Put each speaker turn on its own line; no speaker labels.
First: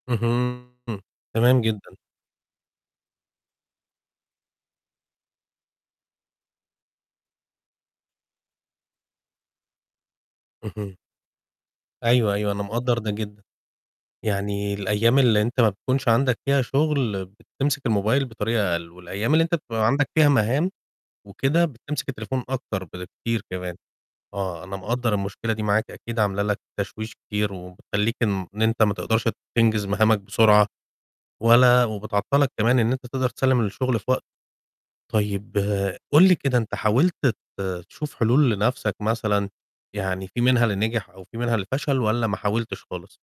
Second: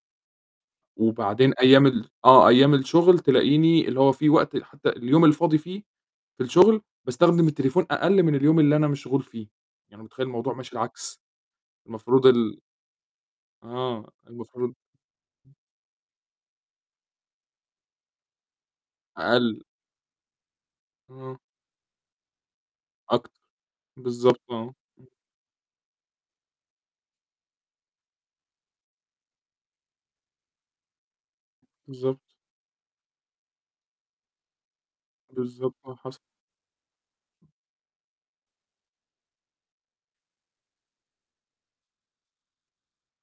اهم.
وبعدين
تمام
أيام
جدًا.
ال آه. أيام الشغل تلاقيني اللي هو فيه وقت حتى اليوم الفاضي فيه في الشغل باستخدم التليفون أقل من اليوم اللي أنا مشغول فيه، يعني متخيِّل الموضوع ماشي
اهم.
العكس، المفروض
أيوه، أيوه،
ال
أنا مقدَّر ده جدًا.
آه، المفروض
يعني الأيام اللي أنت ما بتكونش عندك فيها شغل بتمسك الموبايل بطريقة أقل، والأيام اللي أنت
أقل.
بتبقى عندك فيها مهام
آه.
وكده بتمسك التليفون أكتر
أكتر.
بكتير كمان.
بالضبط آه.
آه،
إمم.
أنا مقدَّر المشكلة دي معاك، أكيد عاملة لك تشويش كتير وبتخلّيك إن أنت ما تقدَرش تنجز مهامك بسرعة ولا
بالضبط.
وبتعطَّلك كمان إن أنت تقدَر تسلِّم الشغل في وقته. طيب
بالضبط، آه حصل.
قُل لي كده أنت حاولت ت تشوف حلول لنَفْسك مثلًا، يعني فيه منها اللي نجح أو فيه منها اللي فشل والّا ما حاولتش خالص؟